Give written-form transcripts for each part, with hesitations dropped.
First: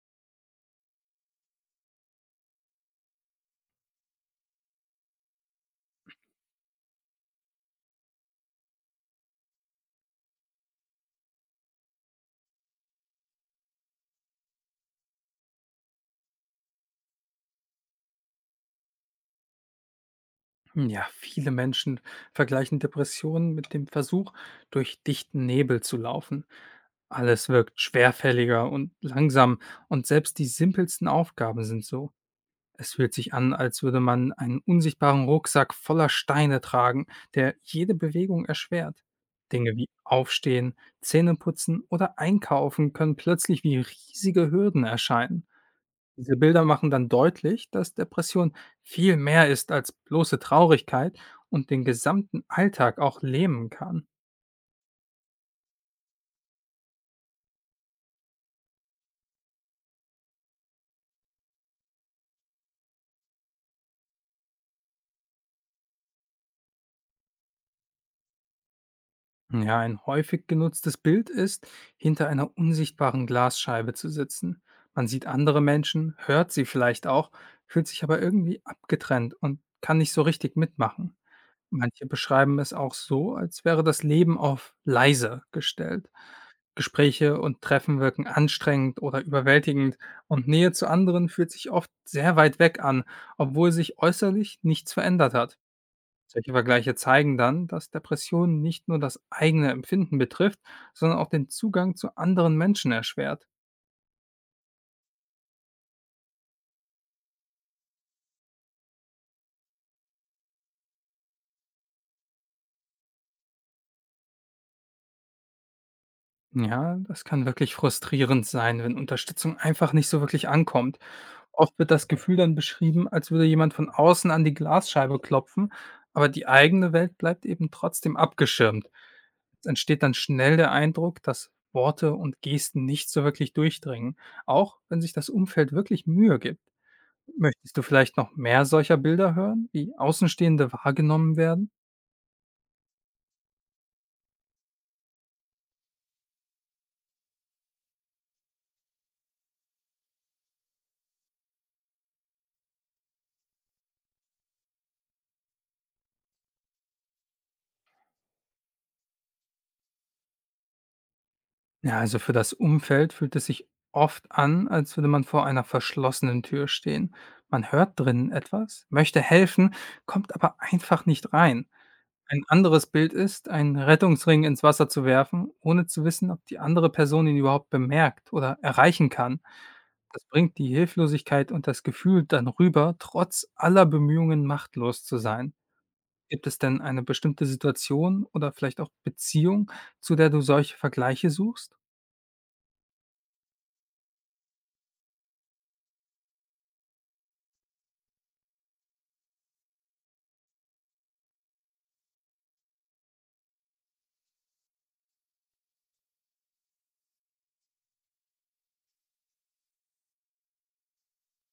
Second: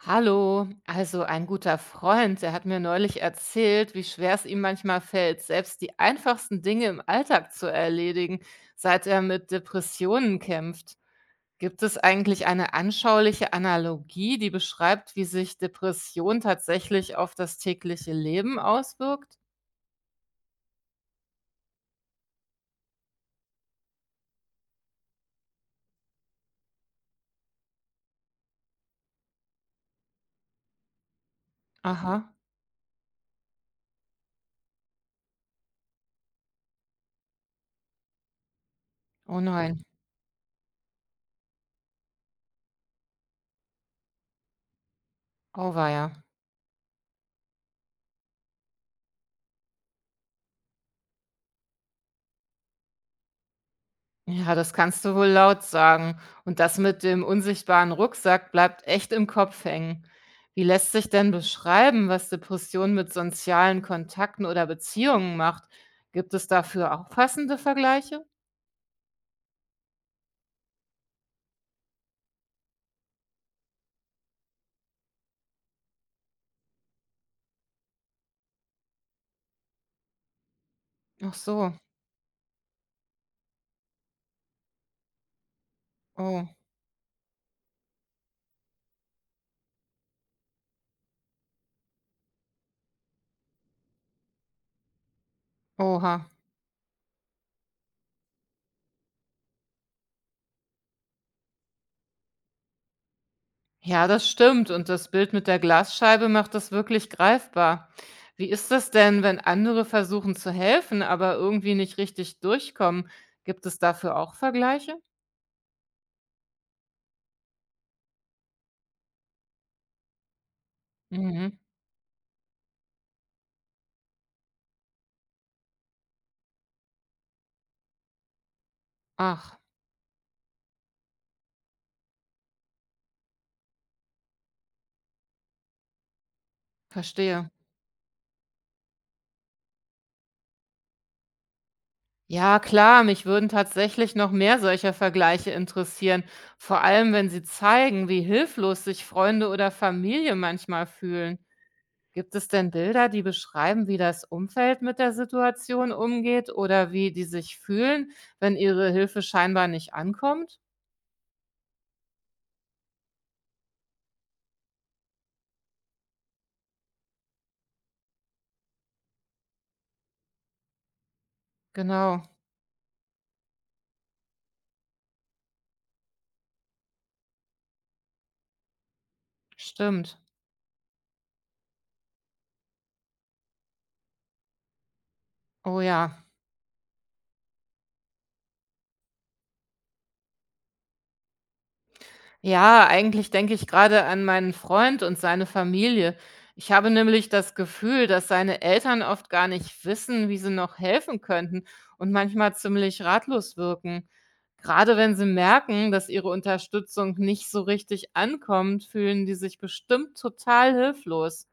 Hallo, also ein guter Freund, der hat mir neulich erzählt, wie schwer es ihm manchmal fällt, selbst die einfachsten Dinge im Alltag zu erledigen, seit er mit Depressionen kämpft. Gibt es eigentlich eine anschauliche Analogie, die beschreibt, wie sich Depression tatsächlich auf das tägliche Leben auswirkt? Ja, viele Menschen vergleichen Depressionen mit dem Versuch, durch dichten Nebel zu laufen. Alles wirkt schwerfälliger und langsam und selbst die simpelsten Aufgaben sind so. Aha, Es fühlt sich an, als würde man einen unsichtbaren Rucksack voller Steine tragen, der jede Bewegung erschwert. oh Dinge nein, wie Aufstehen, Zähneputzen oder Einkaufen können plötzlich wie riesige Hürden erscheinen. auweia. Diese Bilder machen dann deutlich, dass Depression viel mehr ist als bloße Traurigkeit und den gesamten Alltag auch lähmen kann. Ja, das kannst du wohl laut sagen. Und das mit dem unsichtbaren Rucksack bleibt echt im Kopf hängen. Wie lässt sich denn beschreiben, was Depression mit sozialen Kontakten oder Beziehungen macht? Gibt es dafür auch passende Vergleiche? Ja, ein häufig genutztes Bild ist, hinter einer unsichtbaren Glasscheibe zu sitzen. Man sieht andere Menschen, hört sie vielleicht auch, fühlt sich aber irgendwie abgetrennt und kann nicht so richtig mitmachen. Ach so. Manche beschreiben es auch so, als wäre das Leben auf leise gestellt. Oh, Gespräche und Treffen wirken anstrengend oder überwältigend und Nähe zu anderen fühlt sich oft sehr weit weg an, obwohl sich äußerlich nichts verändert hat. oha. Solche Vergleiche zeigen dann, dass Depression nicht nur das eigene Empfinden betrifft, sondern auch den Zugang zu anderen Menschen erschwert. Ja, das stimmt. Und das Bild mit der Glasscheibe macht das wirklich greifbar. Wie ist das denn, wenn andere versuchen zu helfen, aber irgendwie nicht richtig durchkommen? Gibt es dafür auch Vergleiche? Ja, das kann wirklich frustrierend sein, wenn Unterstützung einfach nicht so wirklich ankommt. Mhm. Oft wird das Gefühl dann beschrieben, als würde jemand von außen an die Glasscheibe klopfen, aber die eigene Welt bleibt eben trotzdem abgeschirmt. Ach, Es entsteht dann schnell der Eindruck, dass Worte und Gesten nicht so wirklich durchdringen, auch wenn sich das Umfeld wirklich Mühe gibt. verstehe. Möchtest du vielleicht noch mehr solcher Bilder hören, wie Außenstehende wahrgenommen werden? Ja, klar, mich würden tatsächlich noch mehr solcher Vergleiche interessieren, vor allem wenn sie zeigen, wie hilflos sich Freunde oder Familie manchmal fühlen. Gibt es denn Bilder, die beschreiben, wie das Umfeld mit der Situation umgeht oder wie die sich fühlen, wenn ihre Hilfe scheinbar nicht ankommt? Ja, also für das Umfeld fühlt es sich oft an, als würde man vor einer verschlossenen Tür stehen. Man hört drinnen etwas, möchte helfen, kommt aber einfach nicht rein. Genau, Ein anderes Bild ist, einen Rettungsring ins Wasser zu werfen, ohne zu wissen, ob die andere Person ihn überhaupt bemerkt oder erreichen kann. stimmt. Das bringt die Hilflosigkeit und das Gefühl dann rüber, trotz aller Bemühungen machtlos zu sein. Oh ja. Gibt es denn eine bestimmte Situation oder vielleicht auch Beziehung, zu der du solche Vergleiche suchst? Ja, eigentlich denke ich gerade an meinen Freund und seine Familie. Ich habe nämlich das Gefühl, dass seine Eltern oft gar nicht wissen, wie sie noch helfen könnten und manchmal ziemlich ratlos wirken. Gerade wenn sie merken, dass ihre Unterstützung nicht so richtig ankommt, fühlen die sich bestimmt total hilflos.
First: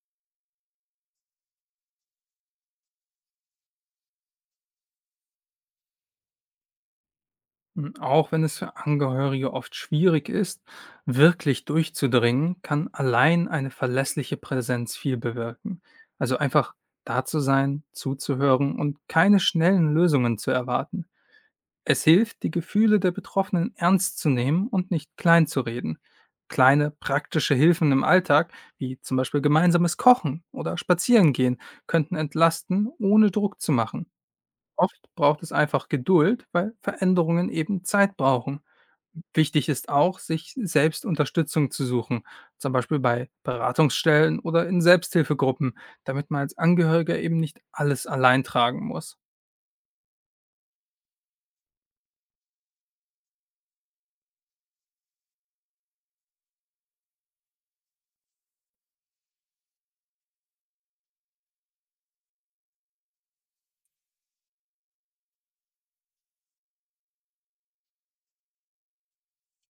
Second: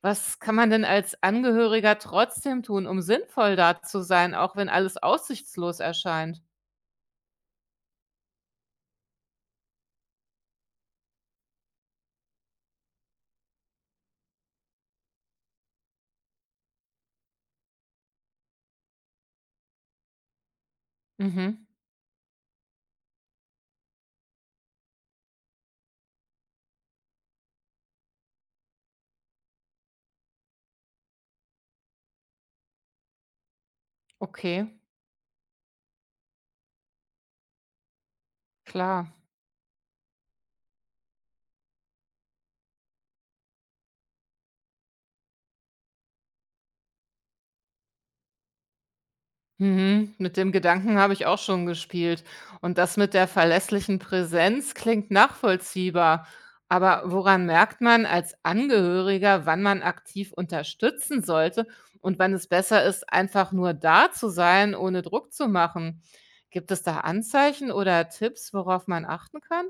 Was kann man denn als Angehöriger trotzdem tun, um sinnvoll da zu sein, auch wenn alles aussichtslos erscheint? Auch wenn es für Angehörige oft schwierig ist, wirklich durchzudringen, kann allein eine verlässliche Präsenz viel bewirken. Also einfach da zu sein, zuzuhören und keine schnellen Lösungen zu erwarten. Mhm, Es hilft, die Gefühle der Betroffenen ernst zu nehmen und nicht klein zu reden. Kleine praktische Hilfen im Alltag, wie zum Beispiel gemeinsames Kochen oder Spazierengehen, könnten entlasten, ohne Druck zu machen. okay, Oft braucht es einfach Geduld, weil Veränderungen eben Zeit brauchen. klar. Wichtig ist auch, sich selbst Unterstützung zu suchen, zum Beispiel bei Beratungsstellen oder in Selbsthilfegruppen, damit man als Angehöriger eben nicht alles allein tragen muss. Mhm, mit dem Gedanken habe ich auch schon gespielt. Und das mit der verlässlichen Präsenz klingt nachvollziehbar. Aber woran merkt man als Angehöriger, wann man aktiv unterstützen sollte und wann es besser ist, einfach nur da zu sein, ohne Druck zu machen? Gibt es da Anzeichen oder Tipps, worauf man achten kann?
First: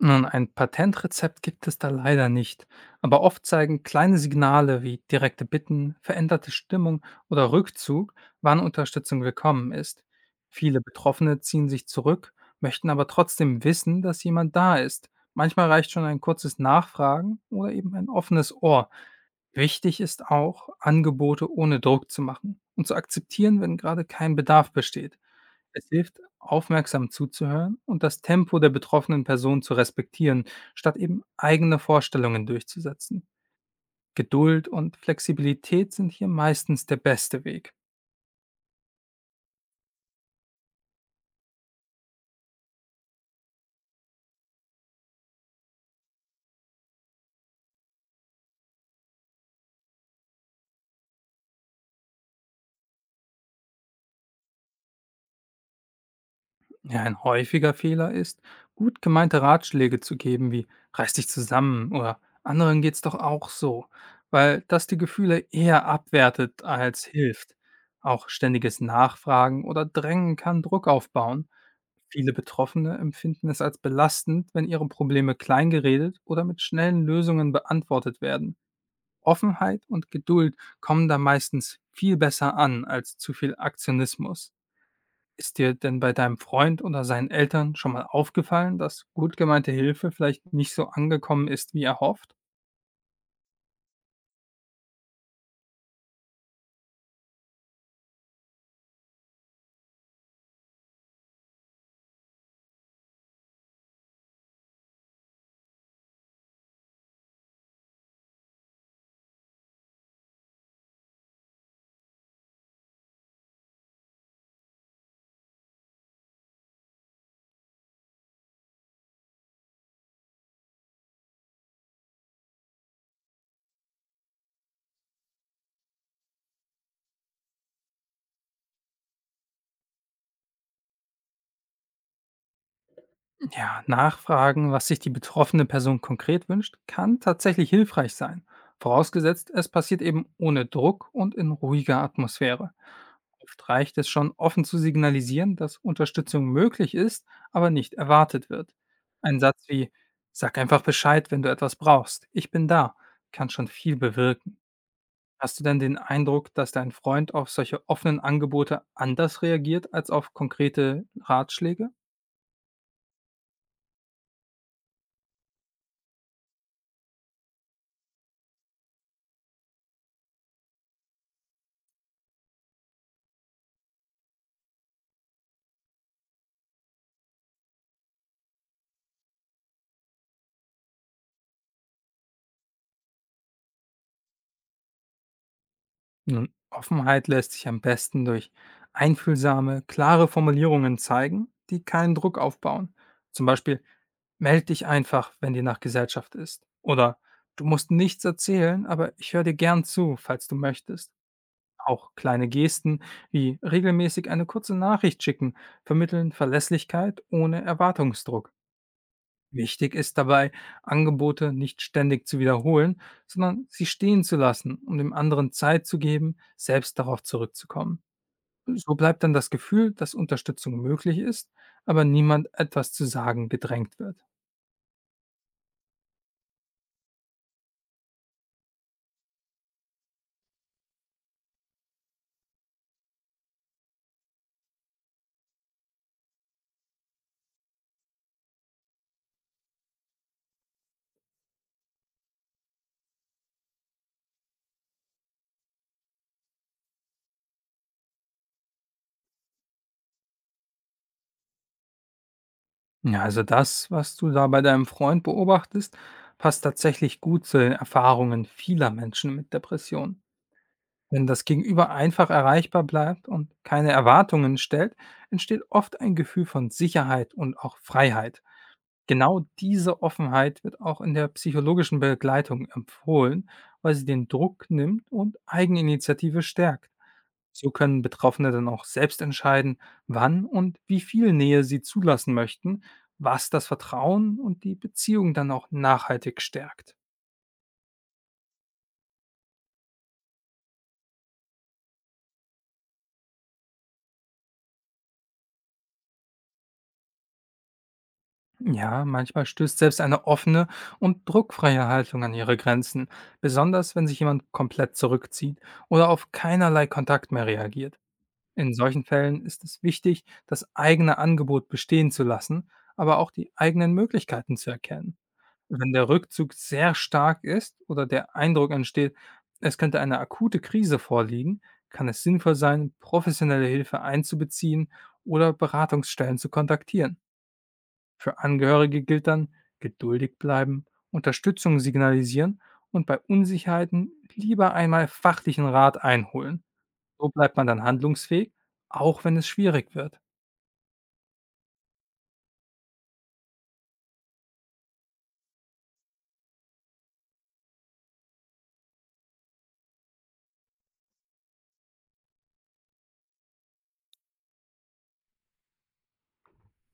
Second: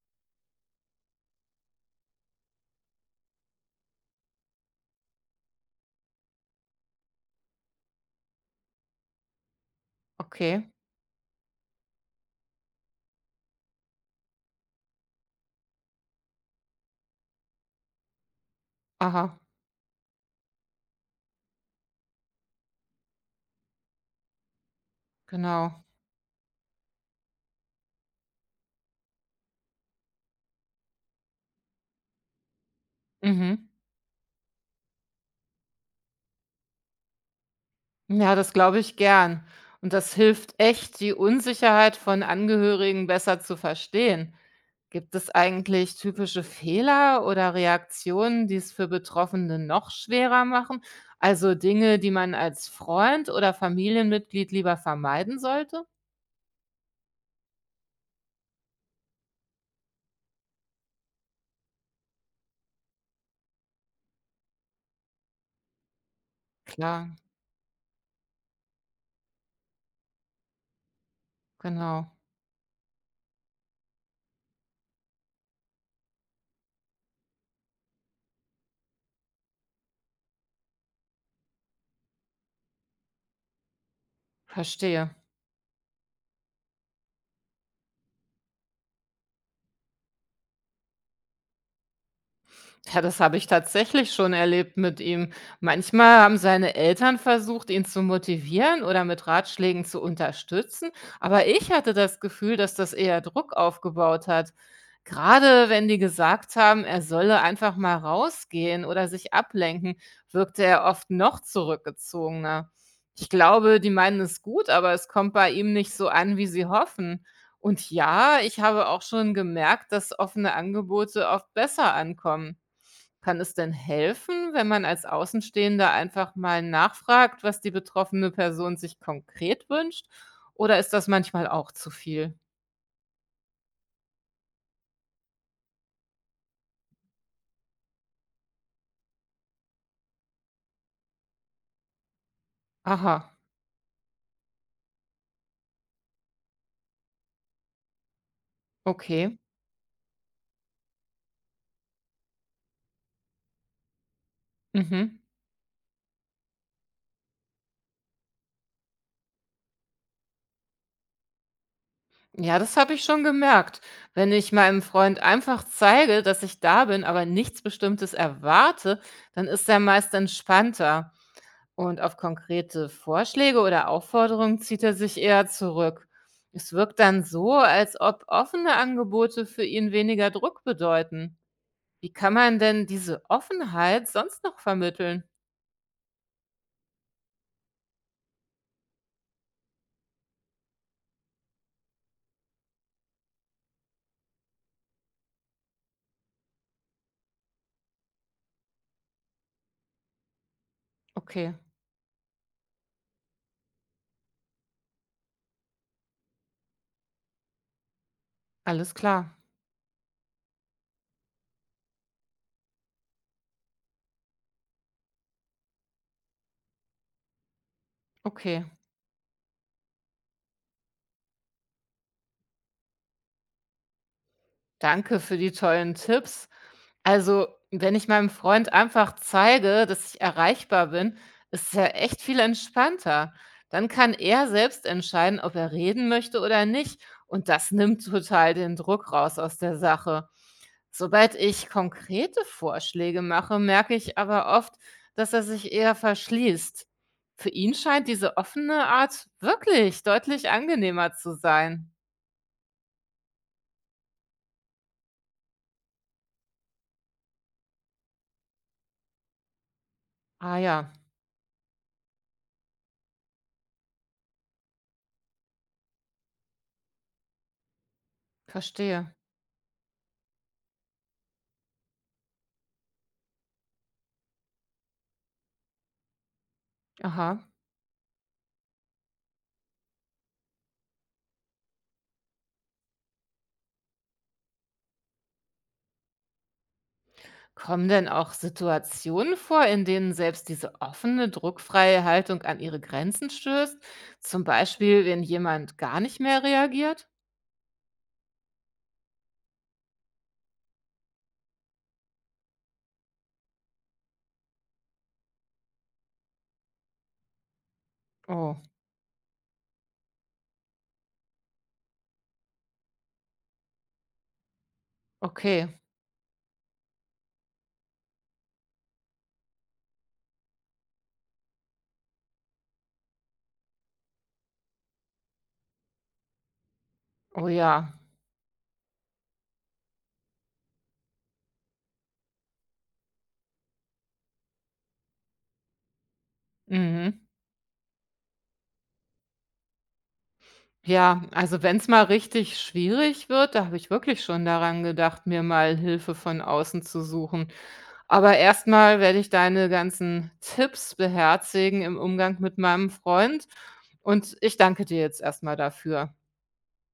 Nun, ein Patentrezept gibt es da leider nicht, aber oft zeigen kleine Signale wie direkte Bitten, veränderte Stimmung oder Rückzug, wann Unterstützung willkommen ist. Okay, Viele Betroffene ziehen sich zurück, möchten aber trotzdem wissen, dass jemand da ist. Manchmal reicht schon ein kurzes Nachfragen oder eben ein offenes Ohr. aha, Wichtig ist auch, Angebote ohne Druck zu machen und zu akzeptieren, wenn gerade kein Bedarf besteht. genau. Es hilft, aufmerksam zuzuhören und das Tempo der betroffenen Person zu respektieren, statt eben eigene Vorstellungen durchzusetzen. Mhm. Geduld und Flexibilität sind hier meistens der beste Weg. Ja, das glaube ich gern. Und das hilft echt, die Unsicherheit von Angehörigen besser zu verstehen. Gibt es eigentlich typische Fehler oder Reaktionen, die es für Betroffene noch schwerer machen? Also Dinge, die man als Freund oder Familienmitglied lieber vermeiden sollte? Ja, ein häufiger Fehler ist, gut gemeinte Ratschläge zu geben, wie reiß dich zusammen oder anderen geht's doch auch so, weil das die Gefühle eher abwertet als Klar, hilft. Auch ständiges Nachfragen oder Drängen kann Druck aufbauen. genau. Viele Betroffene empfinden es als belastend, wenn ihre Probleme kleingeredet oder mit schnellen Lösungen beantwortet werden. Offenheit und Geduld kommen da meistens viel besser an als zu viel Aktionismus. Verstehe. Ist dir denn bei deinem Freund oder seinen Eltern schon mal aufgefallen, dass gut gemeinte Hilfe vielleicht nicht so angekommen ist, wie erhofft? Ja, das habe ich tatsächlich schon erlebt mit ihm. Manchmal haben seine Eltern versucht, ihn zu motivieren oder mit Ratschlägen zu unterstützen, aber ich hatte das Gefühl, dass das eher Druck aufgebaut hat. Gerade wenn die gesagt haben, er solle einfach mal rausgehen oder sich ablenken, wirkte er oft noch zurückgezogener. Ich glaube, die meinen es gut, aber es kommt bei ihm nicht so an, wie sie hoffen. Und ja, ich habe auch schon gemerkt, dass offene Angebote oft besser ankommen. Kann es denn helfen, wenn man als Außenstehender einfach mal nachfragt, was die betroffene Person sich konkret wünscht? Oder ist das manchmal auch zu viel? Ja, nachfragen, was sich die betroffene Person konkret wünscht, kann tatsächlich hilfreich sein. Vorausgesetzt, es passiert eben ohne Druck und in ruhiger Atmosphäre. Aha, Oft reicht es schon, offen zu signalisieren, dass Unterstützung möglich ist, aber nicht erwartet wird. okay. Ein Satz wie Sag einfach Bescheid, wenn du etwas brauchst. Ich bin da, kann schon viel bewirken. Mhm. Hast du denn den Eindruck, dass dein Freund auf solche offenen Angebote anders reagiert als auf konkrete Ratschläge? Ja, das habe ich schon gemerkt. Wenn ich meinem Freund einfach zeige, dass ich da bin, aber nichts Bestimmtes erwarte, dann ist er meist entspannter. Und auf konkrete Vorschläge oder Aufforderungen zieht er sich eher zurück. Es wirkt dann so, als ob offene Angebote für ihn weniger Druck bedeuten. Wie kann man denn diese Offenheit sonst noch vermitteln? Nun, Offenheit lässt sich am besten durch einfühlsame, klare Formulierungen zeigen, die keinen Druck aufbauen. Zum Beispiel, meld dich einfach, wenn dir nach Gesellschaft ist. Oder du musst nichts erzählen, aber ich höre dir gern zu, falls du möchtest. Okay, Auch kleine Gesten wie regelmäßig eine kurze Nachricht schicken vermitteln Verlässlichkeit ohne Erwartungsdruck. alles klar. Wichtig ist dabei, Angebote nicht ständig zu wiederholen, sondern sie stehen zu lassen, um dem anderen Zeit zu geben, selbst darauf zurückzukommen. Okay, So bleibt dann das Gefühl, dass Unterstützung möglich ist, aber niemand etwas zu sagen gedrängt wird. danke für die tollen Tipps. Also, wenn ich meinem Freund einfach zeige, dass ich erreichbar bin, ist es ja echt viel entspannter. Dann kann er selbst entscheiden, ob er reden möchte oder nicht. Und das nimmt total den Druck raus aus der Sache. Sobald ich konkrete Vorschläge mache, merke ich aber oft, dass er sich eher verschließt. Für ihn scheint diese offene Art wirklich deutlich angenehmer zu sein. Ja, also das, was du da bei deinem Freund beobachtest, passt tatsächlich gut zu den Erfahrungen vieler Menschen mit Depressionen. Ah ja, Wenn das Gegenüber einfach erreichbar bleibt und keine Erwartungen stellt, entsteht oft ein Gefühl von Sicherheit und auch Freiheit. verstehe. Genau diese Offenheit wird auch in der psychologischen Begleitung empfohlen, weil sie den Druck nimmt und Eigeninitiative stärkt. Aha. So können Betroffene dann auch selbst entscheiden, wann und wie viel Nähe sie zulassen möchten, was das Vertrauen und die Beziehung dann auch nachhaltig stärkt. Kommen denn auch Situationen vor, in denen selbst diese offene, druckfreie Haltung an ihre Grenzen stößt? Zum Beispiel, wenn jemand gar nicht mehr reagiert? Ja, manchmal stößt selbst eine offene und druckfreie Haltung an ihre Grenzen, besonders wenn sich jemand komplett zurückzieht oder auf keinerlei Kontakt mehr reagiert. Oh, In solchen Fällen ist es wichtig, das eigene Angebot bestehen zu lassen, aber auch die eigenen Möglichkeiten zu erkennen. okay. Wenn der Rückzug sehr stark ist oder der Eindruck entsteht, es könnte eine akute Krise vorliegen, kann es sinnvoll sein, professionelle Hilfe einzubeziehen oder Beratungsstellen zu kontaktieren. Oh ja. Für Angehörige gilt dann, geduldig bleiben, Unterstützung signalisieren und bei Unsicherheiten lieber einmal fachlichen Rat einholen. Mhm. So bleibt man dann handlungsfähig, auch wenn es schwierig wird. Ja, also wenn es mal richtig schwierig wird, da habe ich wirklich schon daran gedacht, mir mal Hilfe von außen zu suchen. Aber erstmal werde ich deine ganzen Tipps beherzigen im Umgang mit meinem Freund. Und ich danke dir jetzt erstmal dafür.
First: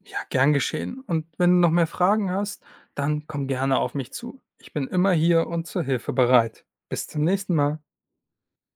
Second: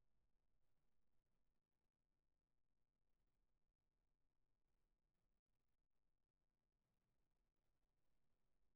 Ja, gern geschehen. Und wenn du noch mehr Fragen hast, dann komm gerne auf mich zu. Ich bin immer hier und zur Hilfe bereit. Bis zum nächsten Mal.